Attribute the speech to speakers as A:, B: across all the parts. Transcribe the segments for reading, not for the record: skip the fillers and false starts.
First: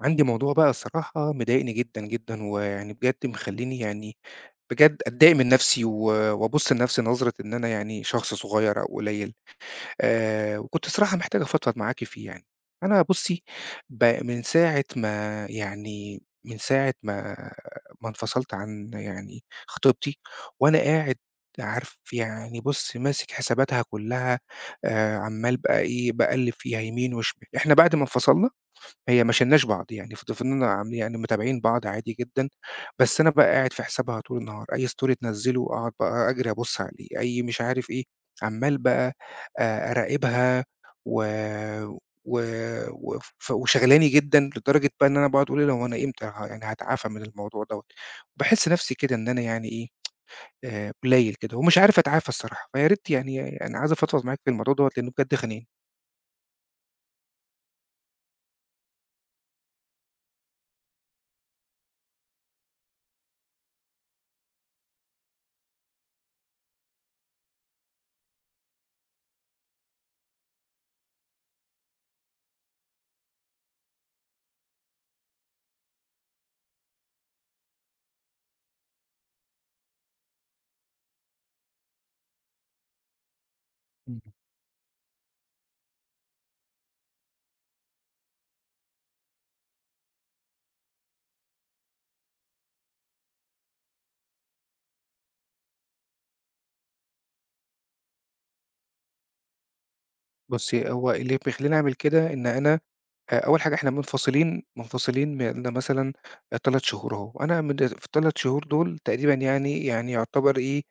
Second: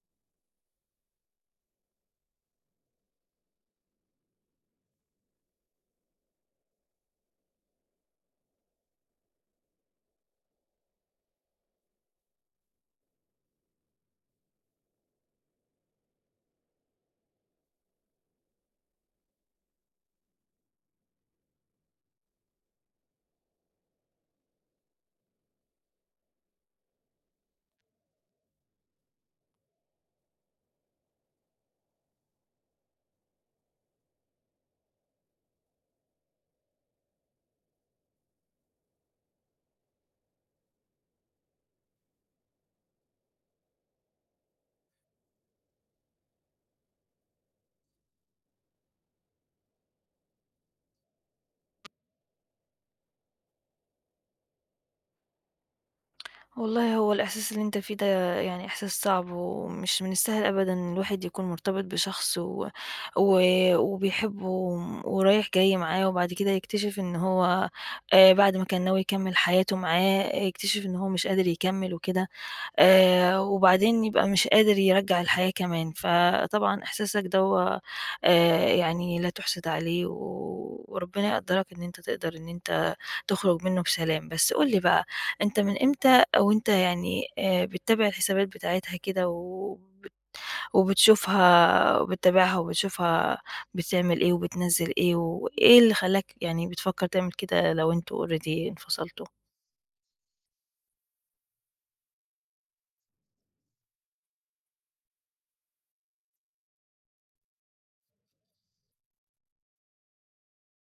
A: عندي موضوع بقى الصراحة مضايقني جدًا، جدًا، ويعني بجد مخلّيني يعني بجد أتضايق من نفسي و وأبُص لنفسي نظرة إن أنا يعني شخص صغير أو قليل. وكنت الصراحة محتاج أفضفض معاكِ فيه يعني. أنا بُصّي، ب من ساعة ما يعني من ساعة ما انفصلت عن يعني خطيبتي، وأنا قاعد عارف يعني بُصّي، ماسك حساباتها كلّها. عمّال بقى إيه، باقلِّب فيها يمين وشمال. إحنا بعد ما انفصلنا هي ما شيلناش بعض، يعني فضلنا عم يعني متابعين بعض عادي جدًا، بس أنا بقى قاعد في حسابها طول النهار، أي story تنزّله أقعد بقى أجري أبُص عليه، أي مش عارف إيه، عمّال بقى أراقبها و و وف وشغلاني جدًا لدرجة بقى إن أنا باقعد أقول هو أنا إمتى يعني هاتعافى من الموضوع دوّة. باحس نَفْسي كده إن أنا يعني إيه، قليّل كده ومش عارف أتعافى الصراحة، فيا ريت يعني أنا عايز أفضفض معاك في الموضوع دوّة لإنه بجد خانقني.
B: والله هو الإحساس اللي أنت فيه ده يعني إحساس صعب ومش من السهل أبدا إن الواحد يكون مرتبط بشخص و... و... وبيحبه ورايح جاي معاه وبعد كده يكتشف إن هو. بعد ما كان ناوي يكمل حياته معاه يكتشف إن هو مش قادر يكمل وكده. وبعدين يبقى مش قادر يرجع الحياة كمان فطبعا إحساسك ده هو يعني لا تحسد عليه و... وربنا يقدرك إن أنت تقدر إن أنت تخرج منّه
A: إمم.
B: بسلام، بس قُل لي بقى أنت من إمتى وأنت يعني بتتابع الحسابات بتاعتها كده وبتشوفها وبتتابعها وبتشوفها بتعمل إيه وبتنزّل إيه، وإيه اللي خلّاك يعني بتفكّر تعمل كده لو أنتم already انفصلتوا؟
A: بُصّي، هو اللي بيخلّيني أعمل كده إن أنا أول حاجة إحنا منفصلين بقالنا مثلًا 3 شهور أهو، أنا من في ال3 شهور دول تقريبًا يعني يعني يعتبر إيه،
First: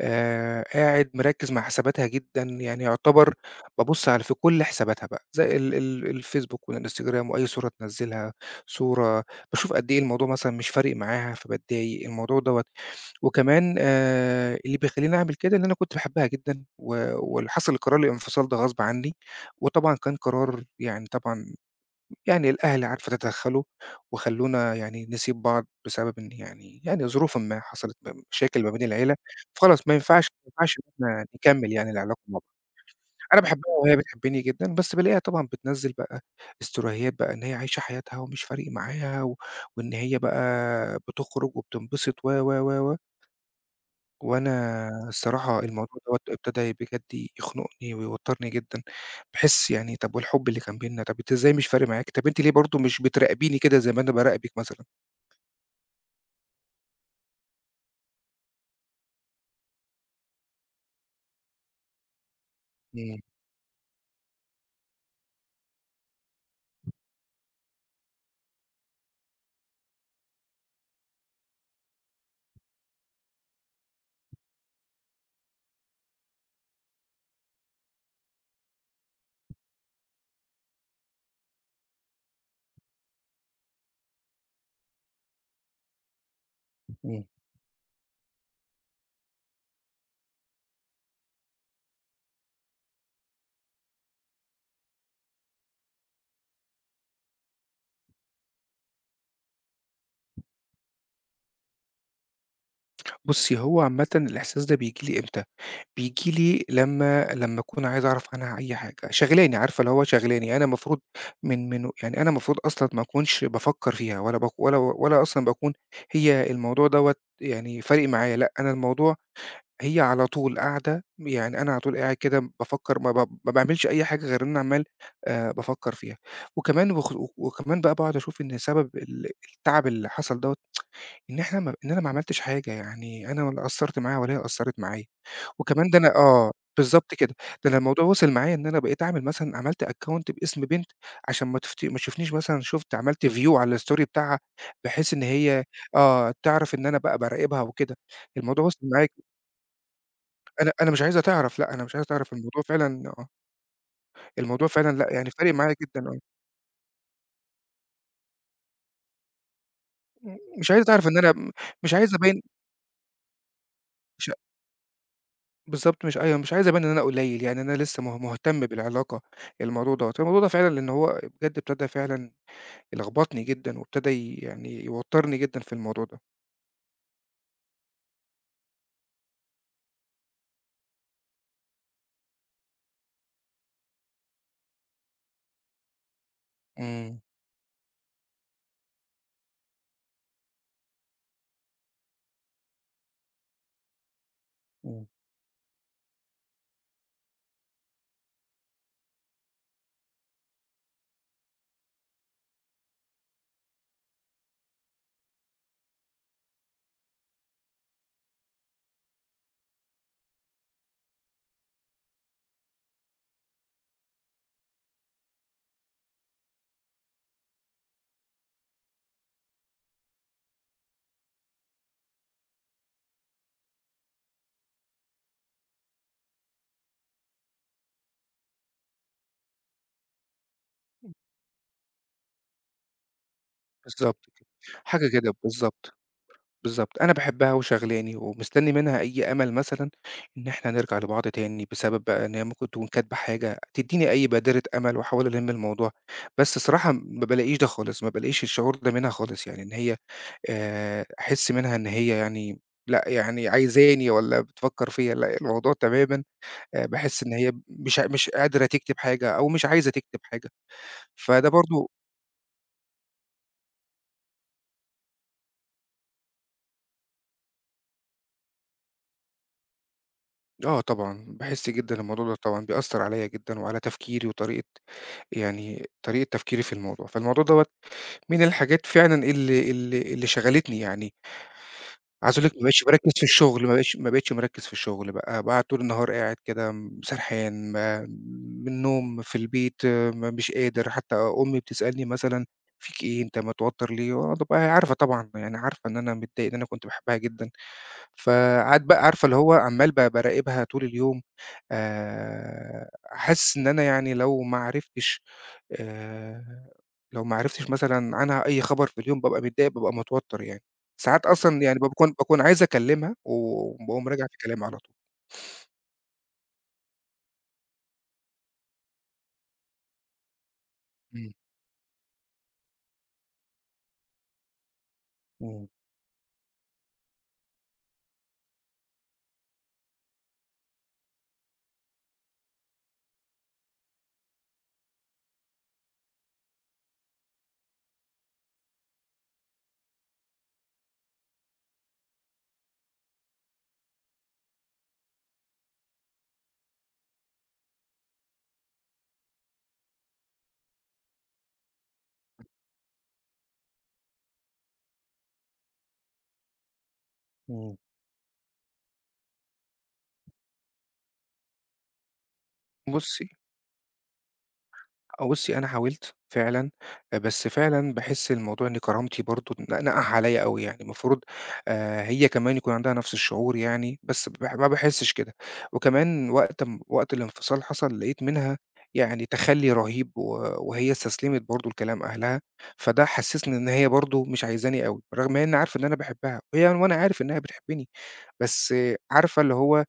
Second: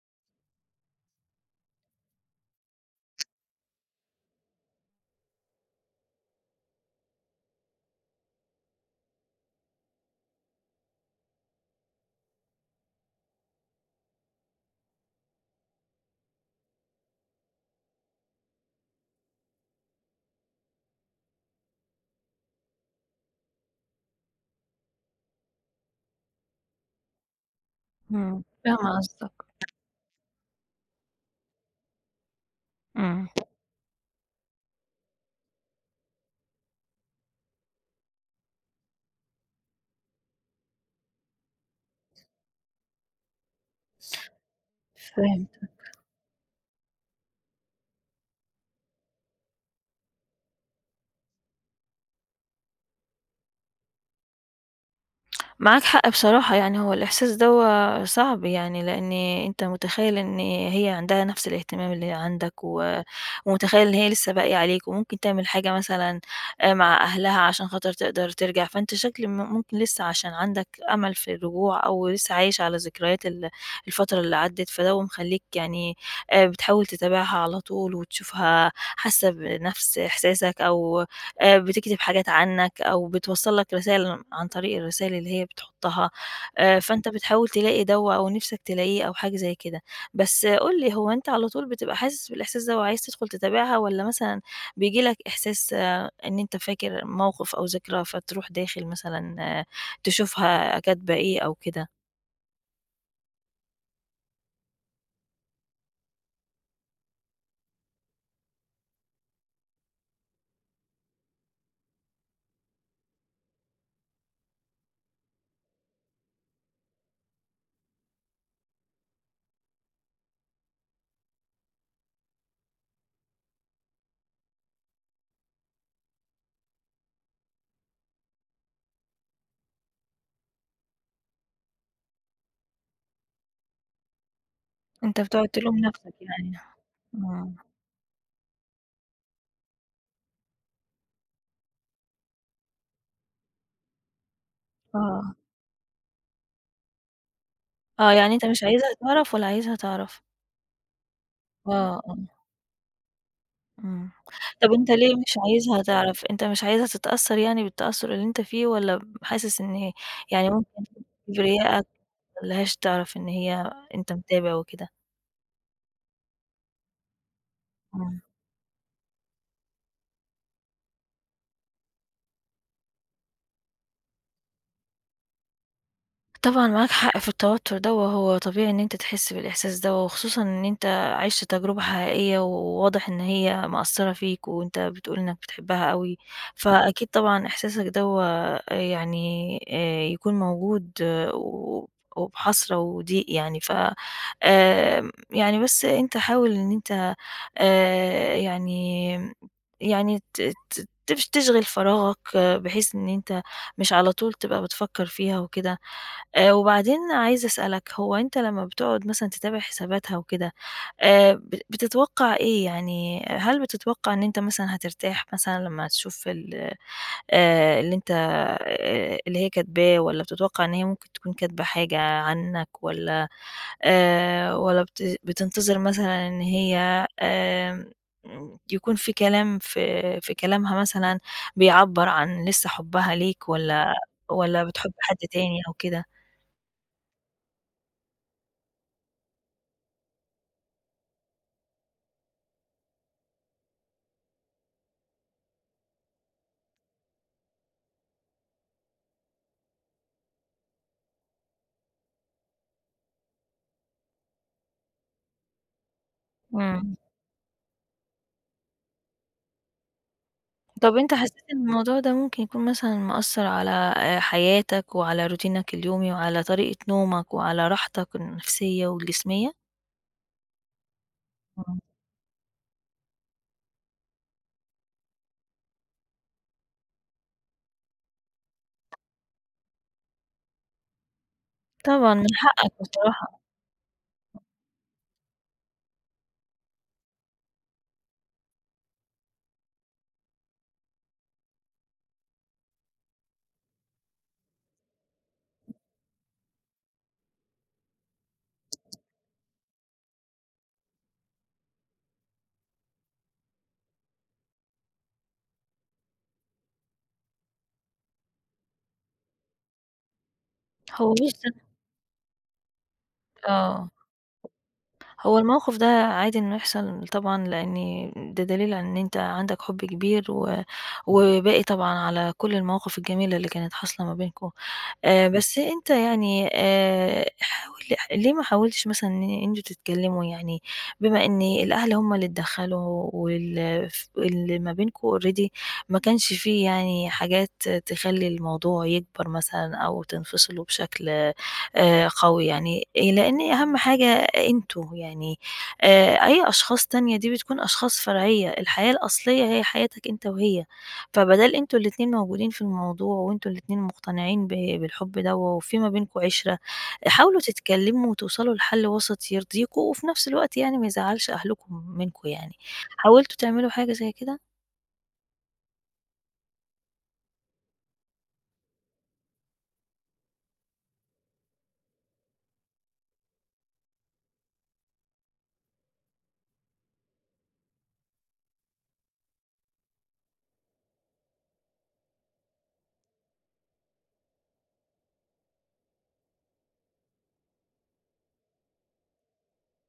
A: قاعد مركّز مع حساباتها جدًا، يعني يعتبر بابُص على في كل حساباتها بقى، زي ال ال الFacebook والInstagram وأي صورة تنزّلها، صورة باشوف قد إيه الموضوع مثلًا مش فارق معاها فباتضايق، الموضوع دوّة. وكمان اللي بيخلّيني أعمل كده إن أنا كنت باحبها جدًا و واللي حصل قرار الانفصال ده غصب عنّي، وطبعًا كان قرار يعني طبعًا يعني الأهل عارفة تدخّلوا وخلّونا يعني نسيب بعض بسبب إن يعني يعني ظروفٍ ما حصلت
B: إمم.
A: مشاكل ما بين
B: فاهمة
A: العيلة،
B: قصدك.
A: فخلاص ما ينفعش إن إحنا نكمّل يعني العلاقة مع بعض.
B: إمم.
A: أنا باحبها وهي بتحبّني جدًا، بس بالاقيها طبعًا بتنزّل بقى استوريهات بقى إن هي عايشة حياتها ومش فارق معاها و وإن هي بقى بتخرج وبتنبسط و، و، و، و. وأنا الصراحة
B: فاهمة.
A: الموضوع دوّة ابتدى بجد يخنقني ويوتّرني جدًا. باحس يعني طَب والحب اللي كان بيننا، طَب أنتِ إزاي مش فارق معاكِ، طَب أنتِ ليه برضه مش بتراقبيني كده زي ما أنا باراقبِك مثلًا؟
B: معاك حق بصراحة، يعني هو الإحساس دَوّة صعب يعني، لإن أنت متخيّل إن هي عندها نفس الاهتمام اللي عندك و
A: إمم،
B: ومتخيّل إن هي لسه باقية عليك وممكن تعمل حاجة مثلًا مع أهلها عشان خاطر تقدر ترجع، فأنت شكل ممكن لسه عشان عندك أمل في الرجوع أو لسه عايش على ذكريات الفترة اللي عدِّت، فدَوّة مخلّيك يعني بتحاول تتابعها على طول وتشوفها حاسة بنفس إحساسك أو بتكتب حاجات عنك أو بتوصّل لك رسالة عن طريق الرسائل اللي هي بتحطّها. فأنت
A: إمم.
B: بتحاول تلاقي دوّة أو نِفْسك تلاقيه أو حاجة زي كده. بس قُل لي، هو أنت على طول بتبقى حاسس بالإحساس ده وعايز تدخل تتابعها والّا مثلًا بييجي لك إحساس إن أنت فاكر موقف أو ذكرى فتروح داخل مثلًا تشوفها كاتبة إيه أو كده؟
A: بُصّي، هو عامةً الإحساس ده بييجي لي إمتى، بييجي لي لمّا أكون عايز أعرف عنها أي حاجة، شاغلاني عارفة اللي هو شاغلاني، أنا المفروض من يعني أنا المفروض أصلًا ما أكونش بافكّر فيها ولا باك ولا أصلًا باكون هي الموضوع دوّة يعني فارق معايا، لأ أنا الموضوع هي على طول قاعدة، يعني أنا على طول قاعد كده بافكّر ما باعملش أي حاجة غير إن أنا عمّال بافكّر فيها. وكمان بقى باقعد أشوف إن سبب التعب اللي حصل دوّة إن إحنا ما إن أنا ما عملتش حاجة، يعني أنا ولا قصّرت معاها ولا هي قصّرت معايا.
B: أنت بتقعد تلوم
A: وكمان ده
B: نَفْسك
A: أنا آه،
B: يعني.
A: بالضبط كده،
B: إمم.
A: ده أنا الموضوع وصل معايا إن أنا بقيت أعمل مثلًا عملت account باسم بنت عشان ما تشوفنيش مثلًا شُفت عملت view على الstory بتاعها، بحيث إن
B: آه.
A: هي آه، تعرف إن أنا بقى باراقبها وكده.
B: آه. يعني أنت مش
A: الموضوع وصل
B: عايزها
A: معايا،
B: تعرف ولا عايزها تعرف؟
A: أنا أنا مش عايزها تعرف، لأ، أنا مش
B: آه.
A: عايزها
B: آه.
A: تعرف الموضوع فعلًا آه،
B: إمم.
A: الموضوع
B: طب أنت
A: فعلًا لأ،
B: ليه
A: يعني
B: مش
A: فارق معايا
B: عايزها
A: جدًا آه،
B: تعرف؟ أنت مش عايزها تتأثّر يعني بالتأثُّر اللي أنت فيه، والّا حاسس إن هي يعني
A: مش
B: ممكن
A: عايزها تعرف إن أنا
B: كبريائك ما
A: مش عايز أبيّن
B: يخلّيهاش تعرف إن هي أنت
A: مش
B: متابع وكده؟
A: بالضبط مش أيوه، مش عايز أبيّن إن أنا قليّل، يعني أنا لسه
B: إمم.
A: مهتم بالعلاقة. الموضوع دوّة، الموضوع ده فعلًا لإن هو بجد ابتدى فعلًا يلخبطني جدًا وابتدى يعني يوتّرني جدًا في الموضوع ده.
B: طبعًا معاك حق في التوتر ده، وهو طبيعي إن أنت تحس بالإحساس ده، وخصوصًا إن أنت عِشت تجربة حقيقية، وواضح إن هي مأثّرة فيك، وأنت بتقول إنك بتحبها أوي، فأكيد
A: إمم،
B: طبعًا إحساسك دوّة يعني يكون موجود و وبحسرة وضيق يعني. ف
A: إمم،
B: يعني بس أنت حاول إن أنت يعني يعني ت ت تش تشغِل فراغك بحيث إن أنت مش على طول تبقى بتفكّر فيها وكده. وبعدين عايزة أسألك، هو أنت لمّا بتقعد مثلًا تتابع حساباتها وكده، ب بتتوقّع إيه؟ يعني هل بتتوقّع إن أنت مثلًا هترتاح مثلًا لمّا تشوف ال اللي أنت اللي هي كاتباه، والّا بتتوقّع إن هي ممكن تكون كاتبة حاجة عنّك، والّا والّا بتنتظر مثلًا إن هي آمم يكون في كلام في في كلامها مثلًا بيعبّر عن لسّه حُبّها ليك، والّا
A: بالضبط،
B: والّا بتحب
A: حاجة
B: حد
A: كده،
B: تاني أو
A: بالضبط.
B: كده؟
A: بالضبط، أنا باحبها وشاغلاني ومستنّي منها أي أمل مثلًا إن إحنا نرجع لبعض تاني، بسبب بقى إن هي ممكن تكون كاتبة حاجة تدّيني أي بادرة أمل وأحاول ألِم الموضوع. بس الصراحة ما بالاقيش ده خالص، ما بالاقيش الشعور ده منها خالص، يعني إن هي أحس منها إن هي يعني لأ، يعني عايزاني والّا بتفكّر فيّا، لأ، الموضوع تمامًا
B: إمم.
A: باحس إن هي مش قادرة تكتب حاجة أو مش عايزة تكتب حاجة،
B: طب أنت حسيت
A: فده
B: إن
A: برضه
B: الموضوع ده ممكن يكون مثلًا مأثّر على حياتك وعلى روتينك اليومي وعلى طريقة نومك وعلى راحتك النفسية والجسمية؟
A: آه طبعًا، باحس
B: إمم.
A: جدًا الموضوع ده طبعًا بيأثّر عليّا جدًا وعلى تفكيري وطريقة يعني طريقة تفكيري في الموضوع، فالموضوع دوّة من الحاجات فعلًا اللي شغلتني يعني.
B: طبعًا من
A: عايز أقول لِك ما
B: حقك
A: بقيتش باركّز في
B: بصراحة.
A: الشغل، ما بقيتش مركّز في الشغل بقى، بقى طول النهار قاعد كده سرحان ما من النوم، في البيت، ما مش قادر. حتى أمي بتسألني مثلًا: "فيك إيه؟ أنت متوتّر ليه؟" وأنا بابقى عارفة طبعًا، يعني عارفة إن أنا متضايق، إن أنا كنت باحبها جدًا. فقعدت بقى عارفة اللي هو عمّال باراقبها طول اليوم. حاسس إن أنا يعني لو ما عرفتش آآ لو ما عرفتش مثلًا عنها أي خبر في اليوم بابقى متضايق، بابقى متوتّر يعني.
B: هو
A: ساعات
B: بُص.
A: أصلًا يعني باكون عايز أكلمها،
B: آه.
A: وباقوم راجع في كلامي على طول.
B: هو الموقف ده عادي إنه يحصل طبعًا، لإن ده دليل على إن أنت عندك حُب كبير و
A: إمم.
B: وباقي طبعًا على كل المواقف الجميلة اللي كانت حاصلة ما بينكم. بس
A: إمم،
B: أنت يعني حاول، ليه ما حاولتش مثلًا إن أنتم تتكلموا يعني، بما إن الأهل هم اللي اتدخلوا وال ف اللي ما بينكم already ما كانش في يعني حاجات تخلّي الموضوع يكبر مثلًا أو تنفصلوا بشكل قوي يعني. لإن أهم حاجة أنتم يعني، أي أشخاص تانية دي بتكون أشخاص فرعية، الحياة الأصلية هي حياتك أنت وهي. فبَدال أنتم الاتنين موجودين في الموضوع وأنتم الاتنين مقتنعين بالحب دوّة وفي ما بينكم عِشرة، حاولوا
A: إمم.
B: تتكلموا وتوصلوا لحل وسط يرضيكم وفي نفس الوقت يعني ما يزعّلش أهلكم منكم يعني.
A: بُصّي
B: حاولتوا تعملوا حاجة زي كده؟
A: آه، بُصّي، أنا حاولت فعلًا، بس فعلًا باحس الموضوع إن كرامتي برضه نقح عليّا أوي يعني، المفروض هي كمان يكون عندها نفس الشعور يعني، بس ما باحسش كده. وكمان وقت الانفصال حصل لقيت منها يعني تخلّي رهيب، و وهي استسلمت برضه لكلام أهلها، فده حسسني إن هي برضه مش عايزاني أوي، رغم إني عارف إن أنا باحبها، وهي وأنا عارف إنها بتحبني. بس عارفة اللي هو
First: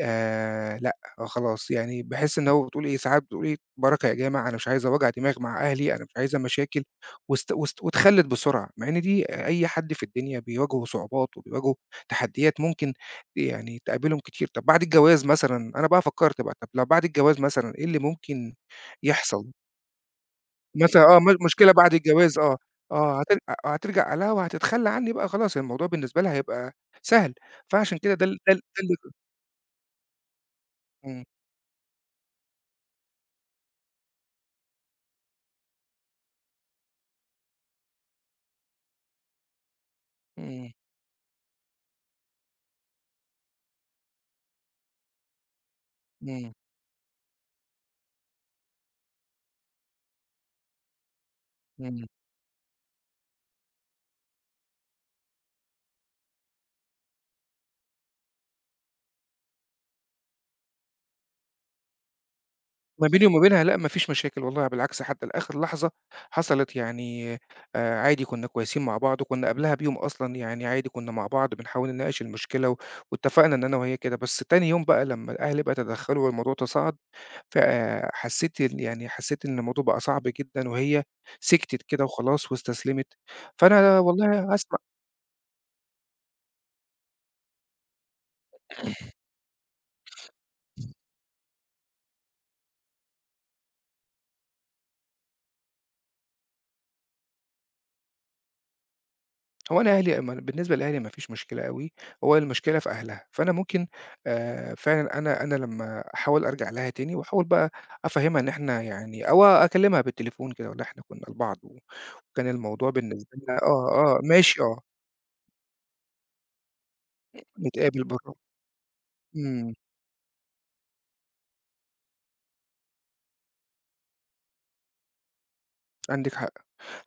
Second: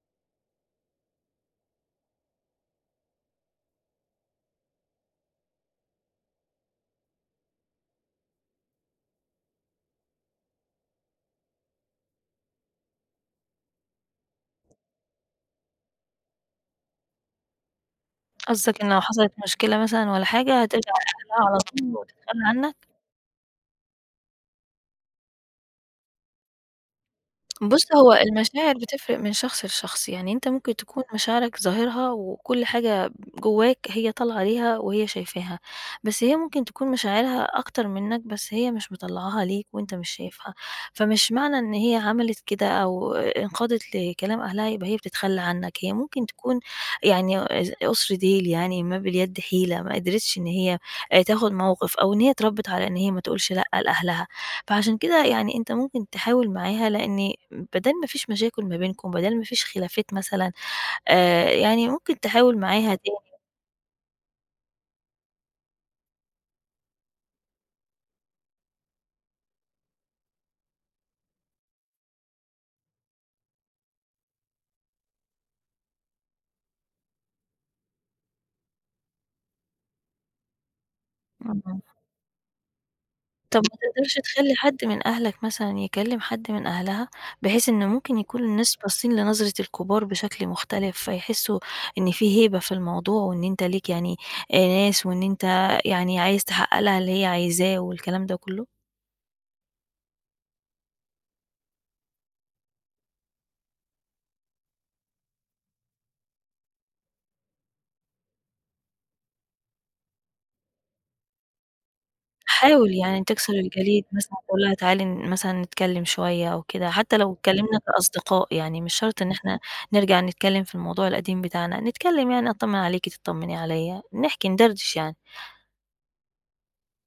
A: لأ، خلاص يعني باحس إن هو بتقول إيه، ساعات بتقول إيه بركة يا جامع، أنا مش عايزة وجع دماغ مع أهلي، أنا مش عايزة مشاكل وست وتخلِّت بسرعة، مع إن دي أي حد في الدنيا بيواجهه صعوبات وبيواجهه تحديات ممكن يعني تقابلهم كتير. طب بعد الجواز مثلًا، أنا بقى فكّرت بقى، طب لو بعد الجواز مثلًا إيه اللي ممكن
B: قصدك إن لو حصلت
A: يحصل؟
B: مشكلة مثلًا والّا حاجة هترجع
A: مثلًا آه،
B: لأهلها على
A: مشكلة بعد
B: طول
A: الجواز
B: وتتخلى
A: آه،
B: عنك؟
A: آه هتر آه، هترجع لها وهتتخلّى عني بقى خلاص، الموضوع بالنسبة لها هيبقى سهل.
B: بُص،
A: فعشان
B: هو
A: كده ده ال ده ال
B: المشاعر
A: ده اللي
B: بتفرق من شخص لشخص، يعني أنت ممكن تكون
A: إمم،
B: مشاعرك ظاهرها وكل حاجة جواك هي طالعة ليها وهي شايفاها، بس هي ممكن تكون مشاعرها أكتر منك بس هي مش مطلعاها ليك وأنت مش شايفها،
A: إمم،
B: فمش معنى إن هي عملت كده أو انقادت لكلام أهلها يبقى هي بتتخلى عنك، هي ممكن
A: إمم.
B: تكون يعني أز قصر ديل يعني ما باليد حيلة، ما قدرتش إن هي تاخد موقف
A: إمم.
B: أو إن هي اتربت على إن هي ما تقولش لأ لأهلها. فعشان كده يعني أنت ممكن تحاول معاها، لإن بدال ما فيش مشاكل ما بينكم، بدال ما فيش خلافات مثلًا، يعني ممكن تحاول معاها
A: ما بيني
B: تاني.
A: وما بينها لأ، ما فيش مشاكل والله بالعكس حتى لآخر لحظة حصلت يعني عادي كُنّا كويسين مع بعض، وكُنّا قبلها بيوم أصلًا يعني عادي كُنّا مع بعض بنحاول نناقش المشكلة و واتفقنا إن أنا وهي كده، بس تاني يوم بقى لمّا الأهل بقى تدخّلوا والموضوع تصاعد، فحسّيت ال يعني حسّيت إن الموضوع بقى صعب جدًا، وهي
B: إمم.
A: سكتت كده وخلاص واستسلمت.
B: طب ما
A: فأنا
B: تقدرش
A: والله
B: تخلّي
A: هاس
B: حد من أهلك مثلًا يكلم حد من أهلها، بحيث إن ممكن يكون الناس باصين لنظرة الكبار بشكل مختلف، فيحسوا إن في هيبة في الموضوع، وإن أنت ليك يعني ناس، وإن أنت يعني عايز تحقق لها اللي هي عايزاه والكلام ده كله؟
A: هو أنا أهلي ما بالنسبة لأهلي ما فيش مشكلة أوي، هو المشكلة في أهلها. فأنا ممكن فعلًا أنا أنا لمّا أحاول أرجع لها تاني وأحاول بقى أفهّمها إن إحنا يعني أو أكلمها بالتليفون كده أقول لها إحنا كنا لبعض وكان الموضوع
B: حاول يعني
A: بالنسبة
B: تكسر
A: لنا
B: الجليد
A: آه، آه،
B: مثلًا، تقول
A: ماشي
B: لها
A: آه،
B: تعالي مثلًا نتكلم شوية أو كده، حتى لو اتكلمنا
A: نتقابل برّه،
B: كأصدقاء، يعني مش شرط إن إحنا
A: إمم،
B: نرجع نتكلم في الموضوع القديم بتاعنا، نتكلم يعني أطمن عليكِ تطمني عليَّ، نحكي ندردش يعني.
A: عندِك حق.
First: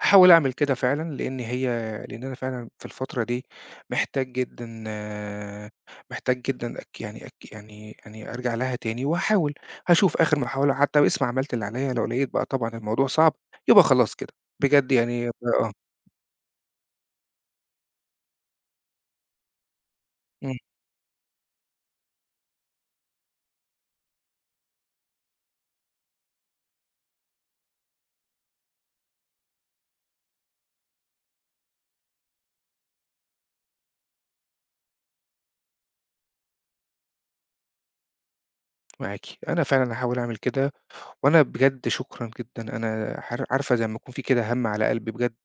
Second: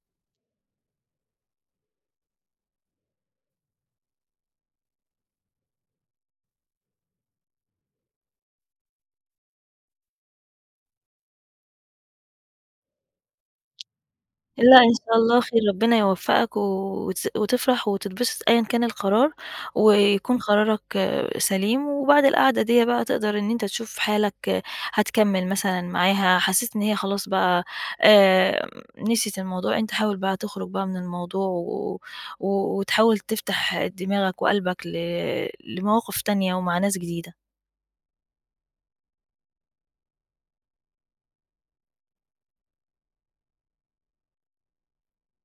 A: هاحاول أعمل كده فعلًا، لإن هي لإن أنا فعلًا في الفترة دي محتاج جدًا آه، محتاج جدًا أك يعني أك يعني يعني أرجع لها تاني، وهاحاول هاشوف آخر محاولة حتى باسم عملت اللي عليَّ، لو لقيت بقى طبعًا الموضوع صعب يبقى خلاص كده،
B: لأ،
A: بجد
B: إن شاء
A: يعني
B: الله خير،
A: آه،
B: ربنا يوفقك و وتس وتفرح وتتبسط أيًا كان القرار، ويكون
A: إمم،
B: قرارك سليم، وبعد القعدة ديّة بقى تقدر إن أنت تشوف حالك هتكمّل مثلًا معاها، حسيت إن هي خلاص بقى آآ، نسيت الموضوع. أنت حاول بقى تخرج بقى من الموضوع و و وتحاول تفتح دماغك وقلبك لمواقف تانية ومع ناس جديدة.
A: معاكِ. أنا فعلًا هاحاول أعمل كده، وأنا بجد شكرًا جدًا، أنا عارفة زي أمّا يكون في كده هَم على قلبي بجد.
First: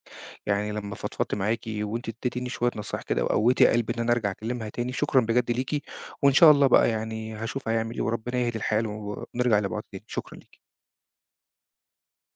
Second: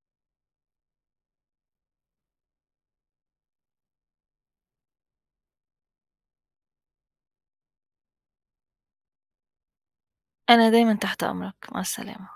A: يعني لمّا فضفضت معاكِ وأنتِ اديتيني شوية نصايح كده وقوّيتِ قلبي إن أنا أرجع أكلمها تاني، شكرًا بجد ليكِ، وإن شاء الله بقى يعني هاشوف هيعمل إيه وربنا يهدي الحال و ونرجع لبعض تاني، شكرًا ليكِ.
B: أنا دايمًا تحت أمرك، مع السلامة.